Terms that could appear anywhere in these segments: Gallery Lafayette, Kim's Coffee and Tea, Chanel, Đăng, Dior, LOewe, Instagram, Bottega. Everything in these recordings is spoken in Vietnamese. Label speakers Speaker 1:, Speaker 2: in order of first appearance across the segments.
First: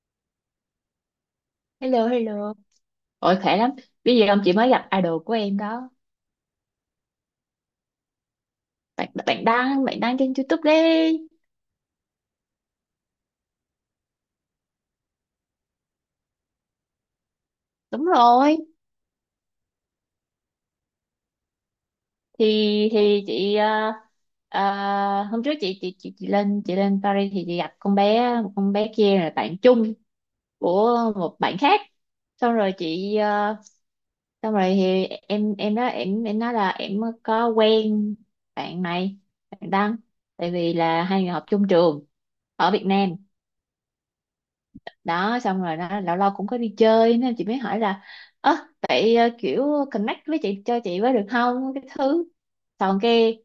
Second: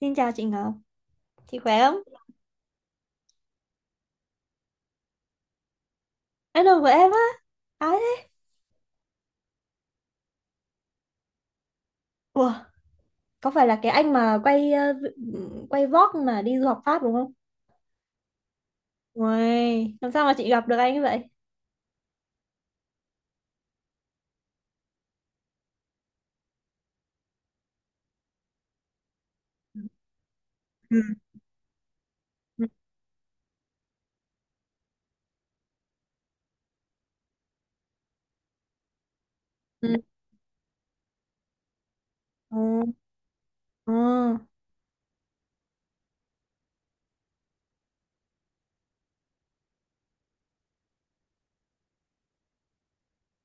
Speaker 1: Xin chào chị Ngọc, chị khỏe không?
Speaker 2: Hello, hello. Ôi khỏe lắm. Bây giờ ông chị mới gặp idol của em đó.
Speaker 1: Anh đồng của em á, ai thế?
Speaker 2: Bạn bạn đăng trên YouTube đi.
Speaker 1: Ủa, có phải là cái anh mà quay quay vlog mà đi du học Pháp đúng không?
Speaker 2: Đúng rồi.
Speaker 1: Ui, làm sao mà chị gặp được anh như vậy?
Speaker 2: Thì chị hôm trước chị lên Paris thì chị gặp con bé kia là bạn chung
Speaker 1: Ừ.
Speaker 2: của một bạn khác. Xong
Speaker 1: Ừ.
Speaker 2: rồi chị xong rồi thì em nói là em có quen bạn này, bạn đăng, tại vì là hai người học chung trường ở
Speaker 1: Ừ.
Speaker 2: Việt Nam
Speaker 1: Ừ.
Speaker 2: đó. Xong rồi nó lâu lâu cũng có đi chơi nên chị mới hỏi là ơ, vậy kiểu connect với chị cho chị với được không? Cái thứ xong cái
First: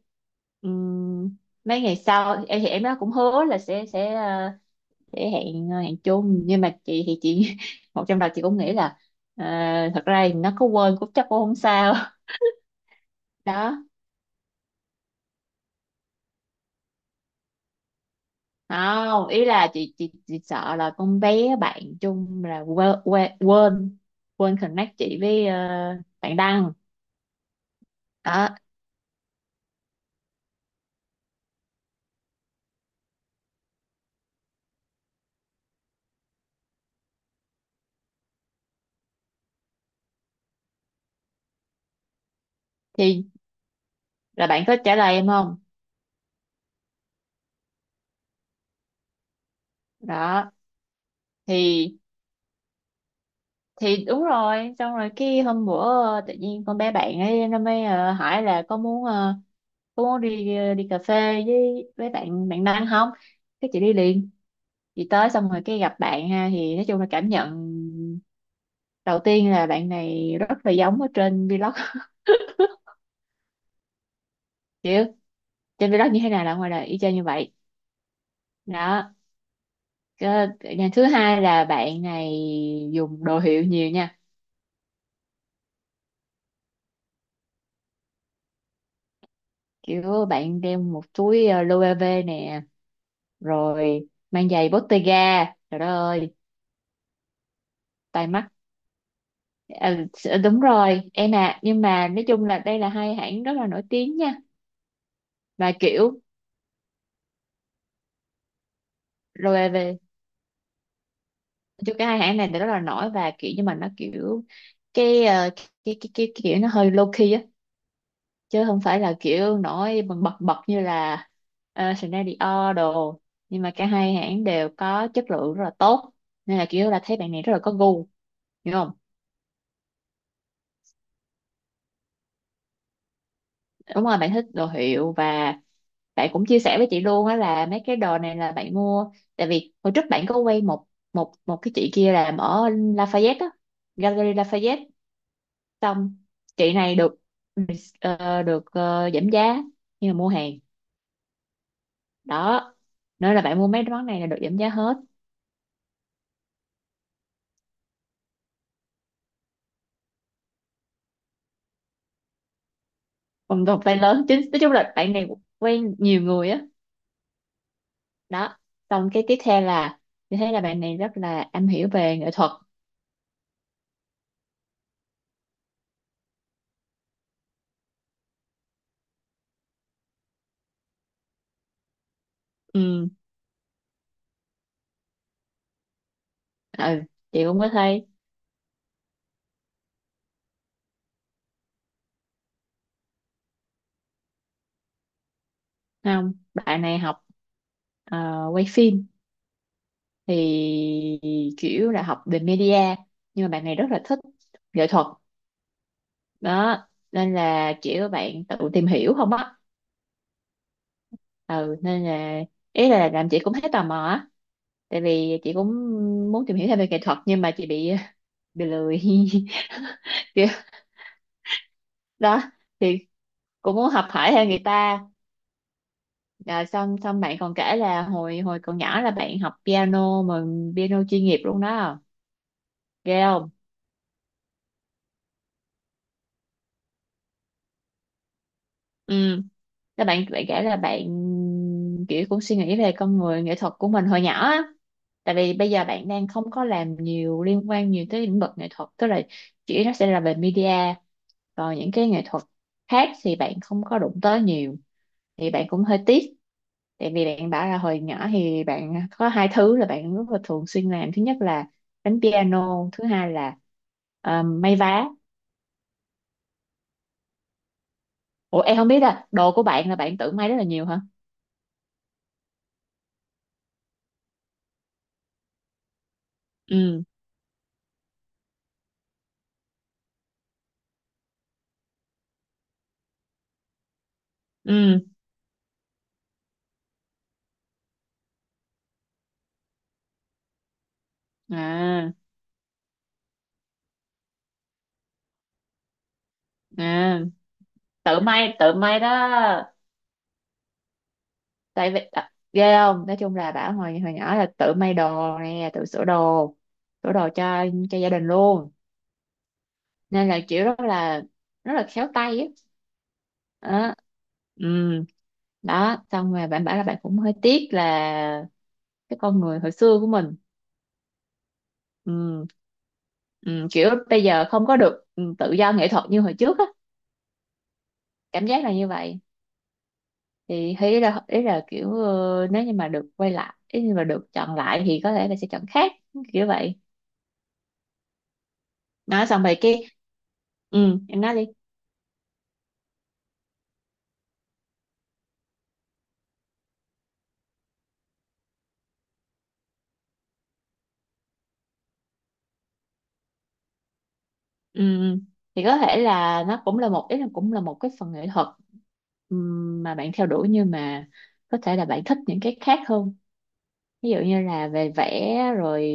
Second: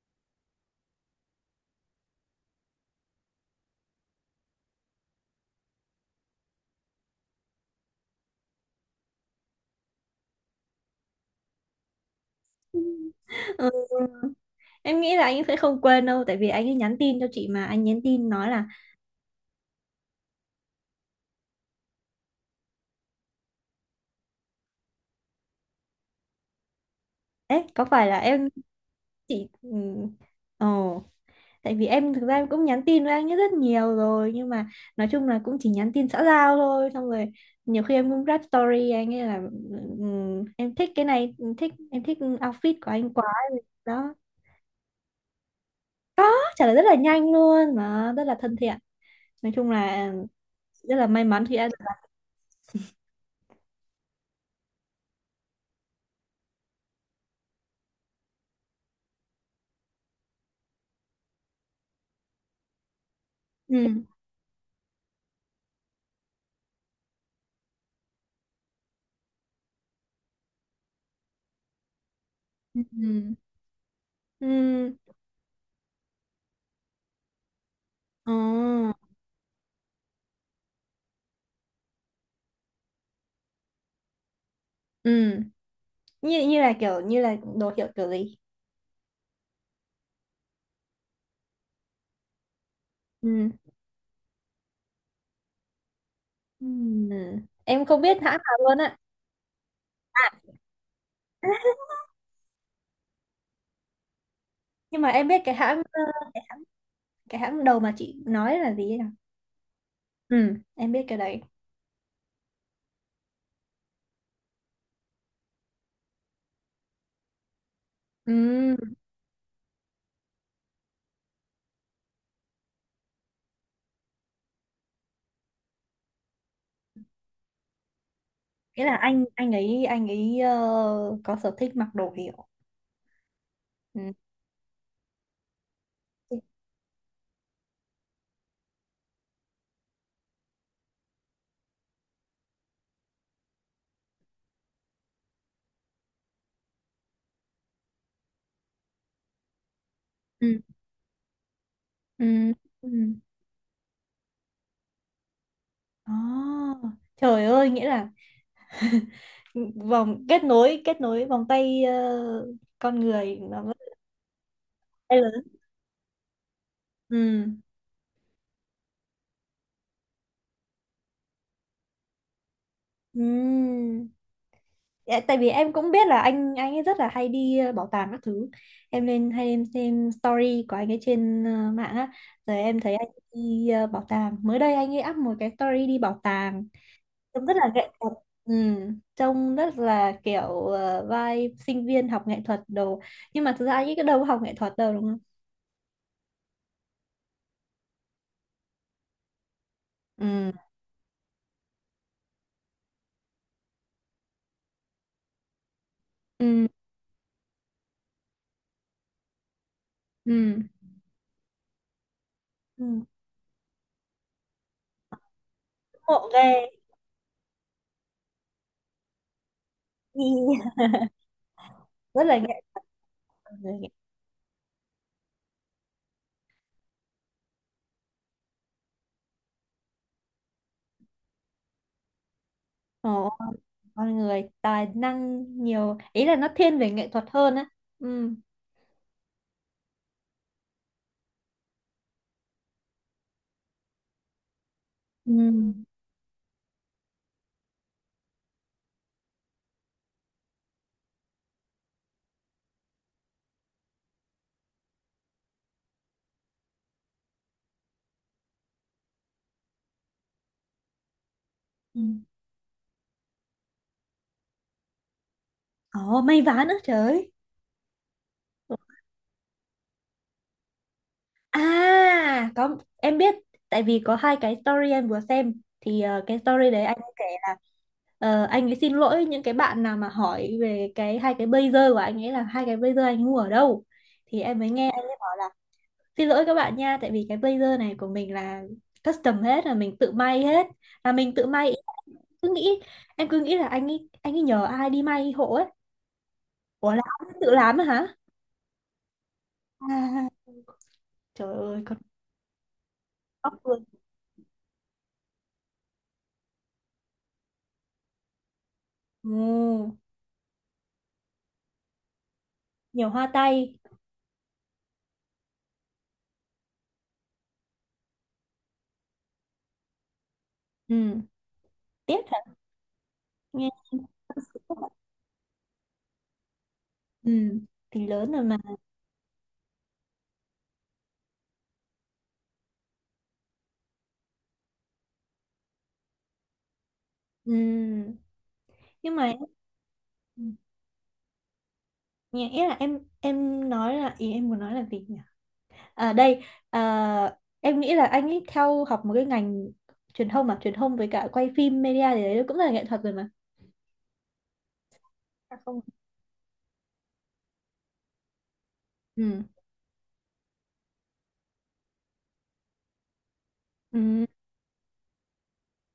Speaker 2: ừm, mấy ngày sau em thì em nó cũng hứa là sẽ hẹn hẹn chung, nhưng mà chị một trong đầu chị cũng nghĩ là ờ, thật ra thì nó có quên cũng chắc cũng không sao.
Speaker 1: Ừ.
Speaker 2: Đó,
Speaker 1: Em nghĩ là anh ấy sẽ không quên đâu, tại vì anh ấy nhắn tin cho chị mà anh nhắn tin nói là,
Speaker 2: không, ý là chị sợ là con bé bạn chung là quên quên quên quên connect chị với bạn Đăng
Speaker 1: ấy có phải là em
Speaker 2: đó.
Speaker 1: chị? Ừ. Ồ. Tại vì em thực ra em cũng nhắn tin với anh ấy rất nhiều rồi, nhưng mà nói chung là cũng chỉ nhắn tin xã giao thôi. Xong rồi nhiều khi em cũng rap story anh ấy là em thích cái này, em thích, em thích outfit của anh quá."
Speaker 2: Thì
Speaker 1: Đó.
Speaker 2: là bạn có trả lời em không?
Speaker 1: Nó trả lời rất là nhanh luôn, mà rất là thân thiện. Nói chung là
Speaker 2: Đó
Speaker 1: rất là may mắn khi đã được.
Speaker 2: thì đúng rồi. Xong rồi cái hôm bữa tự nhiên con bé bạn ấy nó mới hỏi là có muốn có muốn đi đi cà phê với bạn bạn Đăng không, cái chị đi
Speaker 1: Ừ.
Speaker 2: liền. Chị tới xong rồi cái gặp bạn, ha, thì nói chung là cảm nhận đầu tiên là bạn này rất là giống ở trên vlog.
Speaker 1: Ừ. Ừ.
Speaker 2: Chứ trên vlog như thế nào là ngoài đời y chang như vậy
Speaker 1: Ừ.
Speaker 2: đó. Cái thứ hai là bạn này dùng đồ hiệu nhiều nha.
Speaker 1: Ừ. Như như là kiểu như là đồ hiệu kiểu gì?
Speaker 2: Kiểu bạn đeo một túi LOewe nè,
Speaker 1: Ừ.
Speaker 2: rồi mang giày Bottega, trời đất ơi,
Speaker 1: Ừ. Em không biết
Speaker 2: tai
Speaker 1: hãng
Speaker 2: mắt.
Speaker 1: nào luôn á. À,
Speaker 2: Đúng rồi em, à nhưng mà nói chung là đây là hai hãng rất là nổi tiếng nha.
Speaker 1: nhưng mà em biết cái
Speaker 2: Và
Speaker 1: hãng,
Speaker 2: kiểu
Speaker 1: cái hãng đầu mà chị nói là gì ấy nhỉ?
Speaker 2: LOewe
Speaker 1: Ừ, em biết cái đấy.
Speaker 2: chứ, cái hai hãng này thì rất là nổi, và kiểu nhưng mà nó kiểu cái kiểu nó hơi low key á, chứ
Speaker 1: Ừ.
Speaker 2: không phải là kiểu nổi bật bật bật như là Chanel, Dior đồ. Nhưng mà cả hai hãng đều có chất lượng rất là tốt, nên là kiểu là thấy bạn này rất là có gu, hiểu
Speaker 1: Nghĩa
Speaker 2: không?
Speaker 1: là anh ấy có sở thích mặc đồ hiệu. Ừ.
Speaker 2: Đúng rồi, bạn thích đồ hiệu, và bạn cũng chia sẻ với chị luôn á là mấy cái đồ này là bạn mua. Tại vì hồi trước bạn có quay một một một cái chị kia làm ở Lafayette á, Gallery Lafayette. Xong chị này được được giảm giá nhưng mà mua hàng
Speaker 1: Ừ. Ừ.
Speaker 2: đó,
Speaker 1: Ừ.
Speaker 2: nên là bạn mua mấy món này là được giảm giá hết.
Speaker 1: À, trời ơi, nghĩa là vòng kết nối, kết nối vòng tay, con người nó
Speaker 2: còn
Speaker 1: rất
Speaker 2: còn phải lớn chính, nói chung là bạn
Speaker 1: là
Speaker 2: này
Speaker 1: lớn.
Speaker 2: quen nhiều người á
Speaker 1: Ừ.
Speaker 2: đó. Xong cái tiếp theo là thì thấy là bạn này rất là am hiểu về nghệ thuật.
Speaker 1: Ừ. Dạ, tại vì em cũng biết là anh ấy rất là hay đi bảo tàng các thứ. Em lên hay em xem story của anh ấy trên mạng á. Rồi em thấy anh
Speaker 2: Ừ,
Speaker 1: đi bảo tàng, mới đây anh ấy up một cái story đi bảo tàng,
Speaker 2: ừ, chị
Speaker 1: trông rất
Speaker 2: cũng có
Speaker 1: là nghệ
Speaker 2: thấy.
Speaker 1: thuật. Ừ, trông rất là kiểu vibe sinh viên học nghệ thuật đồ, nhưng mà thực ra anh ấy cái đâu có học nghệ thuật đâu, đúng không?
Speaker 2: Không, bạn này học quay phim,
Speaker 1: Ừ.
Speaker 2: thì kiểu là học về media, nhưng mà bạn này rất là thích nghệ thuật
Speaker 1: Ừ.
Speaker 2: đó. Nên là kiểu bạn tự tìm hiểu không á.
Speaker 1: Ừ.
Speaker 2: Ừ, nên là ý
Speaker 1: Ừ.
Speaker 2: là làm chị cũng thấy tò mò á, tại vì chị cũng
Speaker 1: Ngộ
Speaker 2: muốn tìm hiểu
Speaker 1: ghê.
Speaker 2: thêm về nghệ thuật, nhưng mà chị bị lười. Kiểu
Speaker 1: Rất là
Speaker 2: đó
Speaker 1: nghệ thuật.
Speaker 2: thì cũng muốn học hỏi theo người ta. À, xong xong bạn còn kể là hồi hồi còn nhỏ là bạn học piano, mà piano chuyên nghiệp luôn đó,
Speaker 1: Ồ,
Speaker 2: ghê.
Speaker 1: con người tài năng nhiều, ý là nó thiên về nghệ thuật hơn á. Ừ.
Speaker 2: Ừ, các bạn bạn kể là bạn kiểu cũng suy nghĩ về con người nghệ thuật của mình hồi nhỏ á.
Speaker 1: Ừ.
Speaker 2: Tại vì bây giờ bạn đang không có làm nhiều, liên quan nhiều tới lĩnh vực nghệ thuật, tức là chỉ nó sẽ là về media, còn những cái nghệ thuật khác thì bạn không có đụng tới nhiều, thì bạn cũng hơi tiếc. Tại vì bạn bảo là hồi nhỏ thì bạn có hai thứ là bạn rất là thường xuyên làm, thứ nhất là
Speaker 1: Ừ.
Speaker 2: đánh piano, thứ hai là may vá.
Speaker 1: Ồ, may vá nữa, trời ơi.
Speaker 2: Ủa em không biết à, đồ của bạn là bạn tự may rất là nhiều hả?
Speaker 1: À có, em biết. Tại vì có hai cái story em vừa xem thì cái story đấy anh
Speaker 2: Ừ,
Speaker 1: ấy kể là, anh ấy xin lỗi những cái bạn nào mà hỏi về cái hai cái blazer của anh ấy là hai cái blazer anh ấy mua ở đâu, thì em mới nghe
Speaker 2: ừ.
Speaker 1: anh ấy bảo là xin lỗi các bạn nha, tại vì cái blazer này của mình là custom hết, là mình tự may hết, là mình tự may.
Speaker 2: à
Speaker 1: Cứ nghĩ, em cứ nghĩ là anh ấy nhờ ai đi may hộ ấy. Ủa là
Speaker 2: à
Speaker 1: ông ấy tự làm á hả?
Speaker 2: Tự may, tự may đó.
Speaker 1: À, trời ơi,
Speaker 2: Tại
Speaker 1: con
Speaker 2: vì à, ghê không, nói chung là
Speaker 1: ốc
Speaker 2: bảo
Speaker 1: luôn.
Speaker 2: hồi hồi nhỏ là tự may đồ nè, tự sửa đồ, cho gia đình luôn,
Speaker 1: Ừ,
Speaker 2: nên là kiểu rất là khéo tay á.
Speaker 1: nhiều hoa tay.
Speaker 2: Đó. Ừ, đó xong rồi bạn bảo là bạn cũng hơi tiếc là cái con người hồi xưa của mình.
Speaker 1: Ừ, tiếc
Speaker 2: ừ,
Speaker 1: thật.
Speaker 2: ừ,
Speaker 1: Nghe
Speaker 2: Kiểu bây
Speaker 1: tâm
Speaker 2: giờ
Speaker 1: sự
Speaker 2: không có
Speaker 1: quá.
Speaker 2: được tự do nghệ thuật như hồi trước á,
Speaker 1: Ừ, thì lớn rồi
Speaker 2: cảm
Speaker 1: mà.
Speaker 2: giác là như vậy. Thì thấy là ý là kiểu nếu như mà được quay lại, ý như mà được chọn lại thì có thể là sẽ chọn khác kiểu vậy.
Speaker 1: Ừ, nhưng
Speaker 2: Nói
Speaker 1: mà.
Speaker 2: xong rồi cái,
Speaker 1: Ừ.
Speaker 2: ừ em nói đi.
Speaker 1: Nhẹ ý là em nói là ý em muốn nói là gì nhỉ? À đây, à, em nghĩ là anh ấy theo học một cái ngành truyền thông, mà truyền thông với cả quay phim media thì đấy cũng là nghệ thuật rồi mà.
Speaker 2: Ừ, ừ.
Speaker 1: À,
Speaker 2: Thì có
Speaker 1: không.
Speaker 2: thể là nó cũng là một, ý là cũng là một cái phần nghệ thuật,
Speaker 1: Ừ.
Speaker 2: mà bạn theo đuổi, nhưng mà có thể là bạn thích những cái khác hơn, ví dụ
Speaker 1: Ừ.
Speaker 2: như là về vẽ rồi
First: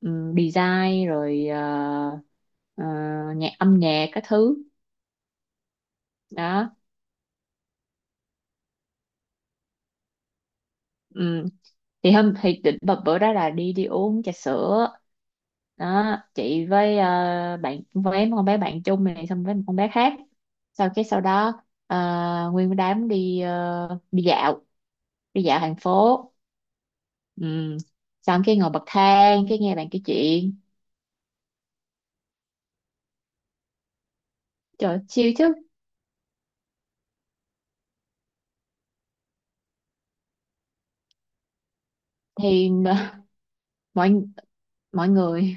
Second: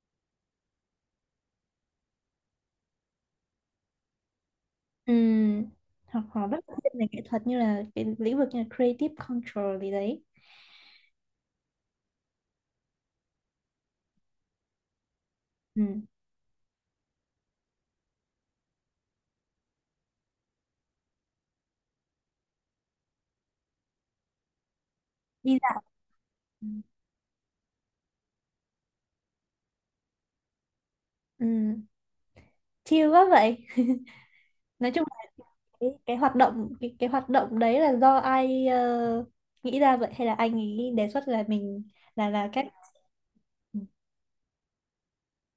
Speaker 2: design rồi ờ, âm nhạc các thứ
Speaker 1: Ừm, hoặc họ rất là
Speaker 2: đó.
Speaker 1: thiên về nghệ thuật, như là cái lĩnh vực như là creative control gì đấy.
Speaker 2: Ừ. Thì hôm thì định bập bữa đó là đi đi uống trà sữa
Speaker 1: Ừm,
Speaker 2: đó, chị với bạn với con bé bạn chung này, xong với một con bé khác. Sau đó nguyên đám đi đi dạo, đi
Speaker 1: đi
Speaker 2: dạo thành
Speaker 1: dạo.
Speaker 2: phố.
Speaker 1: Ừm.
Speaker 2: Ừ. Xong cái ngồi bậc thang, cái nghe bạn kể chuyện,
Speaker 1: Ừm, chill quá vậy. Nói
Speaker 2: trời
Speaker 1: chung là
Speaker 2: siêu chứ.
Speaker 1: cái hoạt động đấy là do ai nghĩ ra vậy, hay là anh ấy đề xuất là mình là cách?
Speaker 2: Thì mọi mọi người.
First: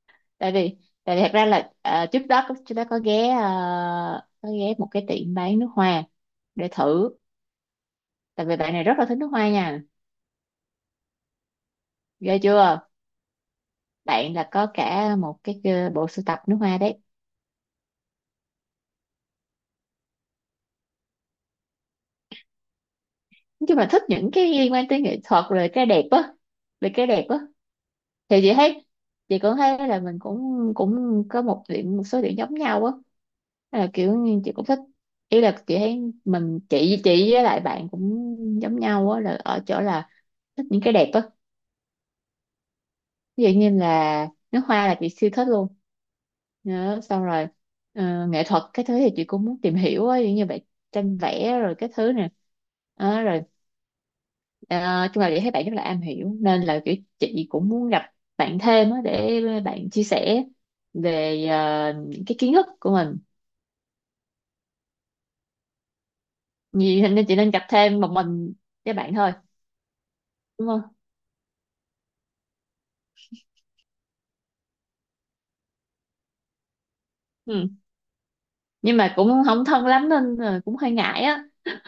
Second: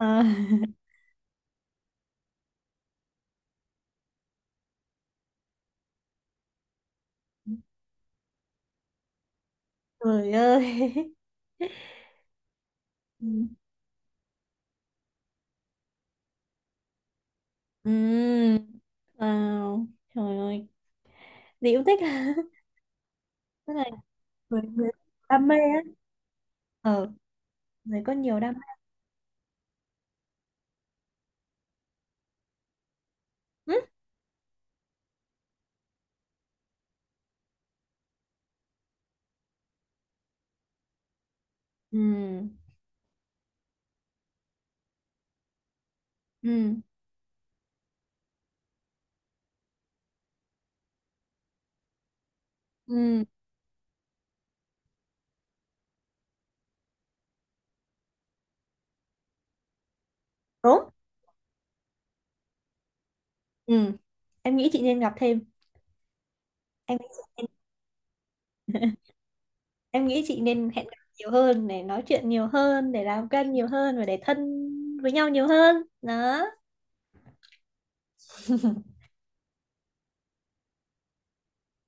Speaker 1: À,
Speaker 2: Tại vì thật ra là trước đó chúng ta có ghé có ghé một cái tiệm bán nước hoa để thử, tại vì bạn này rất là thích nước hoa nha,
Speaker 1: trời ơi.
Speaker 2: ghê chưa.
Speaker 1: Ừm.
Speaker 2: Bạn là có cả một cái bộ sưu tập nước hoa đấy.
Speaker 1: Ừm, wow, trời ơi, Diễu thích.
Speaker 2: Nói
Speaker 1: Tức
Speaker 2: chung
Speaker 1: là
Speaker 2: là thích những cái
Speaker 1: người,
Speaker 2: liên quan
Speaker 1: người
Speaker 2: tới nghệ thuật
Speaker 1: đam mê
Speaker 2: rồi
Speaker 1: á.
Speaker 2: cái đẹp á, về cái
Speaker 1: Ờ,
Speaker 2: đẹp á.
Speaker 1: người có
Speaker 2: Thì
Speaker 1: nhiều
Speaker 2: chị
Speaker 1: đam
Speaker 2: thấy cũng thấy là mình cũng cũng có một điểm, một số điểm giống nhau á.
Speaker 1: mê.
Speaker 2: Hay là kiểu như chị cũng thích, ý là chị thấy mình chị với lại bạn cũng giống nhau á là ở chỗ là thích những cái đẹp á,
Speaker 1: Ừ.
Speaker 2: ví dụ như là nước hoa là chị siêu thích luôn.
Speaker 1: Ừ.
Speaker 2: Đó, xong rồi nghệ thuật cái thứ thì chị cũng muốn tìm hiểu á, giống như vậy, tranh vẽ rồi cái thứ nè. Đó,
Speaker 1: Ừ.
Speaker 2: rồi ờ, chung là chị thấy bạn rất là am hiểu, nên là kiểu chị cũng muốn gặp bạn thêm á, để bạn chia sẻ
Speaker 1: Đúng.
Speaker 2: về những cái kiến thức của mình.
Speaker 1: Ừ, em nghĩ chị nên gặp thêm. Em
Speaker 2: Vì
Speaker 1: nghĩ
Speaker 2: thế
Speaker 1: chị
Speaker 2: nên chị
Speaker 1: nên,
Speaker 2: nên gặp thêm một mình với bạn thôi,
Speaker 1: em nghĩ chị
Speaker 2: đúng
Speaker 1: nên
Speaker 2: không?
Speaker 1: hẹn gặp nhiều hơn để nói chuyện nhiều hơn, để làm quen nhiều hơn và để thân với nhau nhiều hơn. Đó.
Speaker 2: Ừ. Nhưng mà cũng không thân lắm nên là cũng hơi ngại á.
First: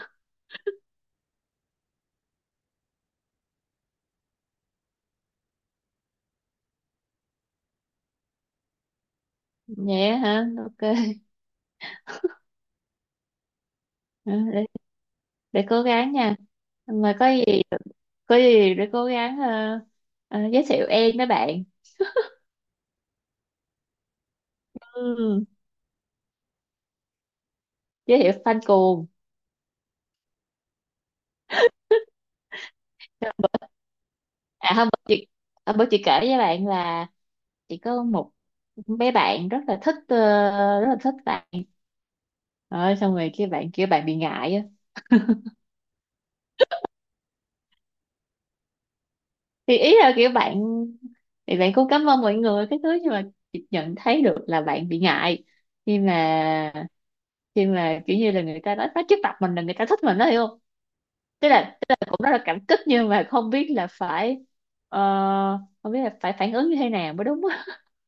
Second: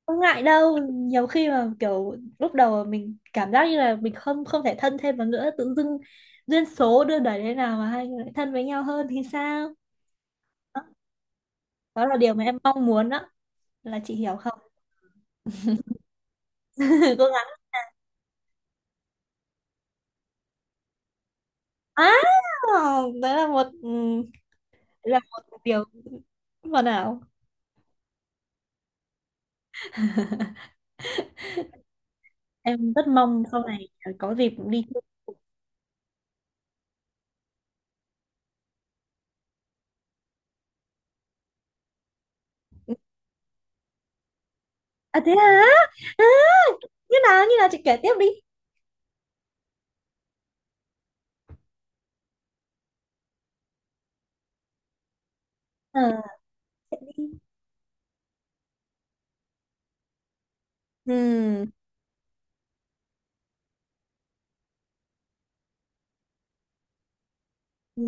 Speaker 1: Không ngại đâu, nhiều khi mà kiểu lúc đầu mà mình cảm giác như là mình không không thể thân thêm vào nữa, tự dưng duyên số đưa đẩy thế nào mà hai người lại thân với nhau hơn thì sao?
Speaker 2: Vậy á hả,
Speaker 1: Đó,
Speaker 2: ok.
Speaker 1: đó là điều mà em mong muốn đó, là chị
Speaker 2: Ừ,
Speaker 1: hiểu không?
Speaker 2: để cố gắng nha. Mà
Speaker 1: Cố
Speaker 2: có
Speaker 1: gắng.
Speaker 2: gì để cố gắng giới thiệu em với bạn.
Speaker 1: À, đấy là một, ừ, đấy là
Speaker 2: Ừ,
Speaker 1: một điều hoàn hảo.
Speaker 2: giới thiệu fan cuồng.
Speaker 1: Em rất mong sau này có dịp
Speaker 2: À
Speaker 1: đi
Speaker 2: hôm
Speaker 1: chơi.
Speaker 2: bữa chị, kể với bạn là chị có một bé bạn rất là thích rất là thích bạn, rồi xong rồi kia bạn bị ngại á.
Speaker 1: À thế hả? À, như nào, như nào chị kể tiếp đi.
Speaker 2: Thì ý là kiểu bạn, thì bạn cũng cảm ơn mọi người cái thứ, nhưng mà chị nhận thấy được là bạn bị ngại khi
Speaker 1: Ờ.
Speaker 2: mà kiểu như là người ta nói trước mặt mình là người ta thích mình đó, hiểu không? Tức
Speaker 1: Ừ.
Speaker 2: là cũng rất là cảm kích nhưng mà không biết là phải ờ, không biết là phải phản ứng như thế nào mới đúng á.
Speaker 1: Ừ.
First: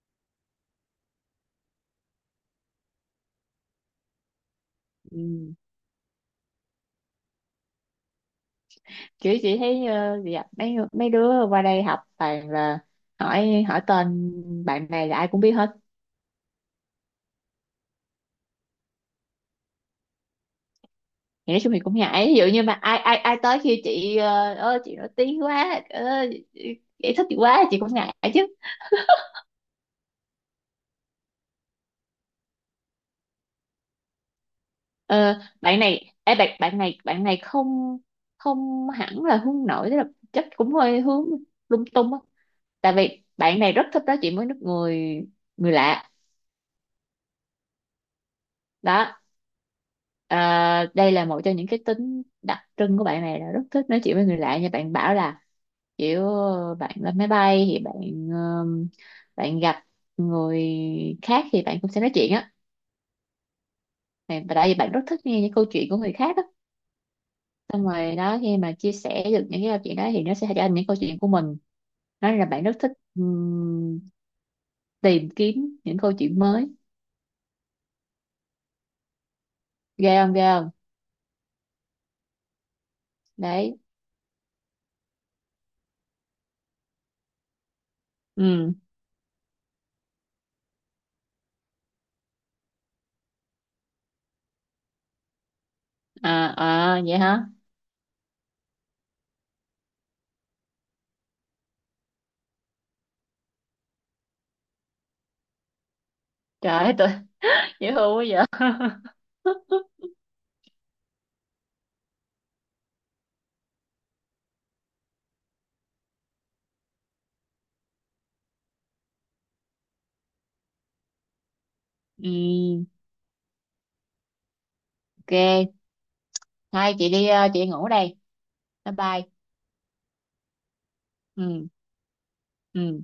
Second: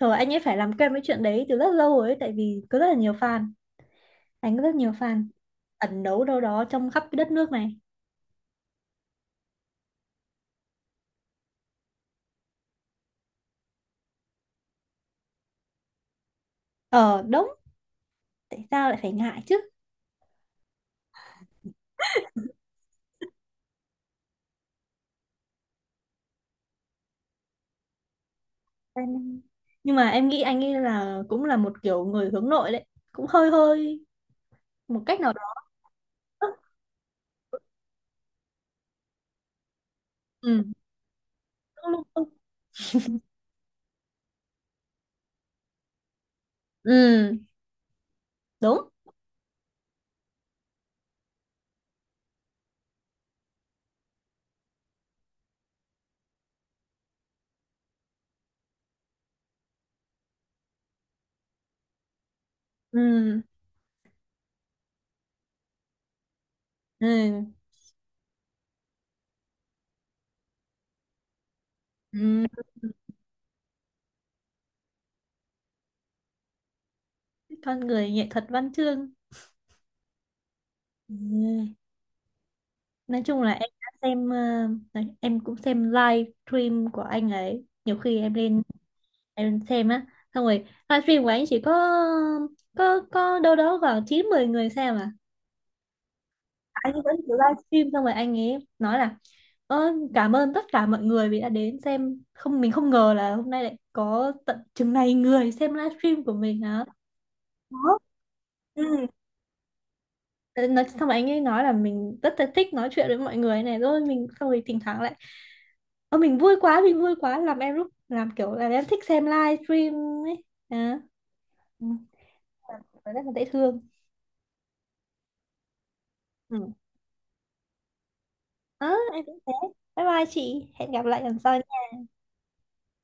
Speaker 1: Trời, anh ấy phải làm quen với chuyện đấy từ rất lâu rồi ấy, tại vì có rất là nhiều fan. Anh có rất nhiều fan
Speaker 2: Ừ.
Speaker 1: ẩn đấu đâu đó trong khắp cái đất nước này.
Speaker 2: Kiểu chị thấy dạ, mấy mấy đứa qua đây học toàn là hỏi hỏi tên bạn này là ai cũng biết hết.
Speaker 1: Ờ đúng, tại sao lại phải ngại chứ?
Speaker 2: Thì nói chung thì cũng ngại, ví dụ như mà ai ai ai tới khi chị ờ, ơ chị nổi tiếng quá, ơ chị thích chị quá, chị cũng ngại chứ.
Speaker 1: Anh- nhưng mà em nghĩ anh ấy là cũng là một kiểu người hướng nội đấy, cũng hơi hơi một cách nào
Speaker 2: Ờ,
Speaker 1: đó.
Speaker 2: bạn này ê, bạn bạn này không không hẳn là hướng nội, tức là chắc
Speaker 1: Ừ,
Speaker 2: cũng hơi hướng lung
Speaker 1: lung
Speaker 2: tung á.
Speaker 1: tung.
Speaker 2: Tại vì bạn này rất thích nói chuyện với người người lạ
Speaker 1: Ừ. Ừ, đúng.
Speaker 2: đó. Ờ, đây là một trong những cái tính đặc trưng của bạn này là rất thích nói chuyện với người lạ, như bạn bảo là kiểu bạn lên máy bay thì bạn ờm, bạn gặp người khác thì bạn cũng sẽ nói chuyện á.
Speaker 1: Ừ.
Speaker 2: Và tại vì bạn rất thích nghe những câu chuyện của người khác á.
Speaker 1: Ừ.
Speaker 2: Xong rồi đó, khi mà chia sẻ được những cái câu chuyện đó thì nó sẽ trở thành những câu chuyện của mình, nói
Speaker 1: Ừ.
Speaker 2: là bạn rất thích tìm kiếm những câu chuyện mới,
Speaker 1: Con người nghệ thuật văn chương.
Speaker 2: ghê không, ghê không.
Speaker 1: Ừ. Nói chung là em
Speaker 2: Đấy.
Speaker 1: đã xem đấy, em cũng xem live stream của anh ấy, nhiều khi em lên
Speaker 2: Ừ,
Speaker 1: em xem á. Xong rồi live stream của anh chỉ có có đâu đó khoảng 9 10 người xem à,
Speaker 2: à,
Speaker 1: anh
Speaker 2: à
Speaker 1: ấy vẫn
Speaker 2: vậy
Speaker 1: cứ
Speaker 2: hả,
Speaker 1: live stream, xong rồi anh ấy nói là "Ơ, cảm ơn tất cả mọi người vì đã đến xem, không mình không ngờ là hôm nay lại có tận chừng này người xem live stream của mình hả."
Speaker 2: trời ơi tôi. Dễ
Speaker 1: Đó.
Speaker 2: thương quá vậy.
Speaker 1: Ừ. Ờ, nói xong rồi anh ấy nói là mình rất là thích nói chuyện với mọi người này, rồi mình xong rồi thỉnh thoảng lại "Ơ mình vui quá, mình vui quá", làm em lúc làm kiểu là em thích xem live stream ấy à. Ừ.
Speaker 2: Ừ,
Speaker 1: Rất là dễ thương.
Speaker 2: ok.
Speaker 1: Ừ.
Speaker 2: Hai chị đi chị ngủ đây.
Speaker 1: Ờ,
Speaker 2: Bye
Speaker 1: em
Speaker 2: bye.
Speaker 1: cũng thế, bye bye chị, hẹn gặp lại lần sau.
Speaker 2: Ừ, ừ.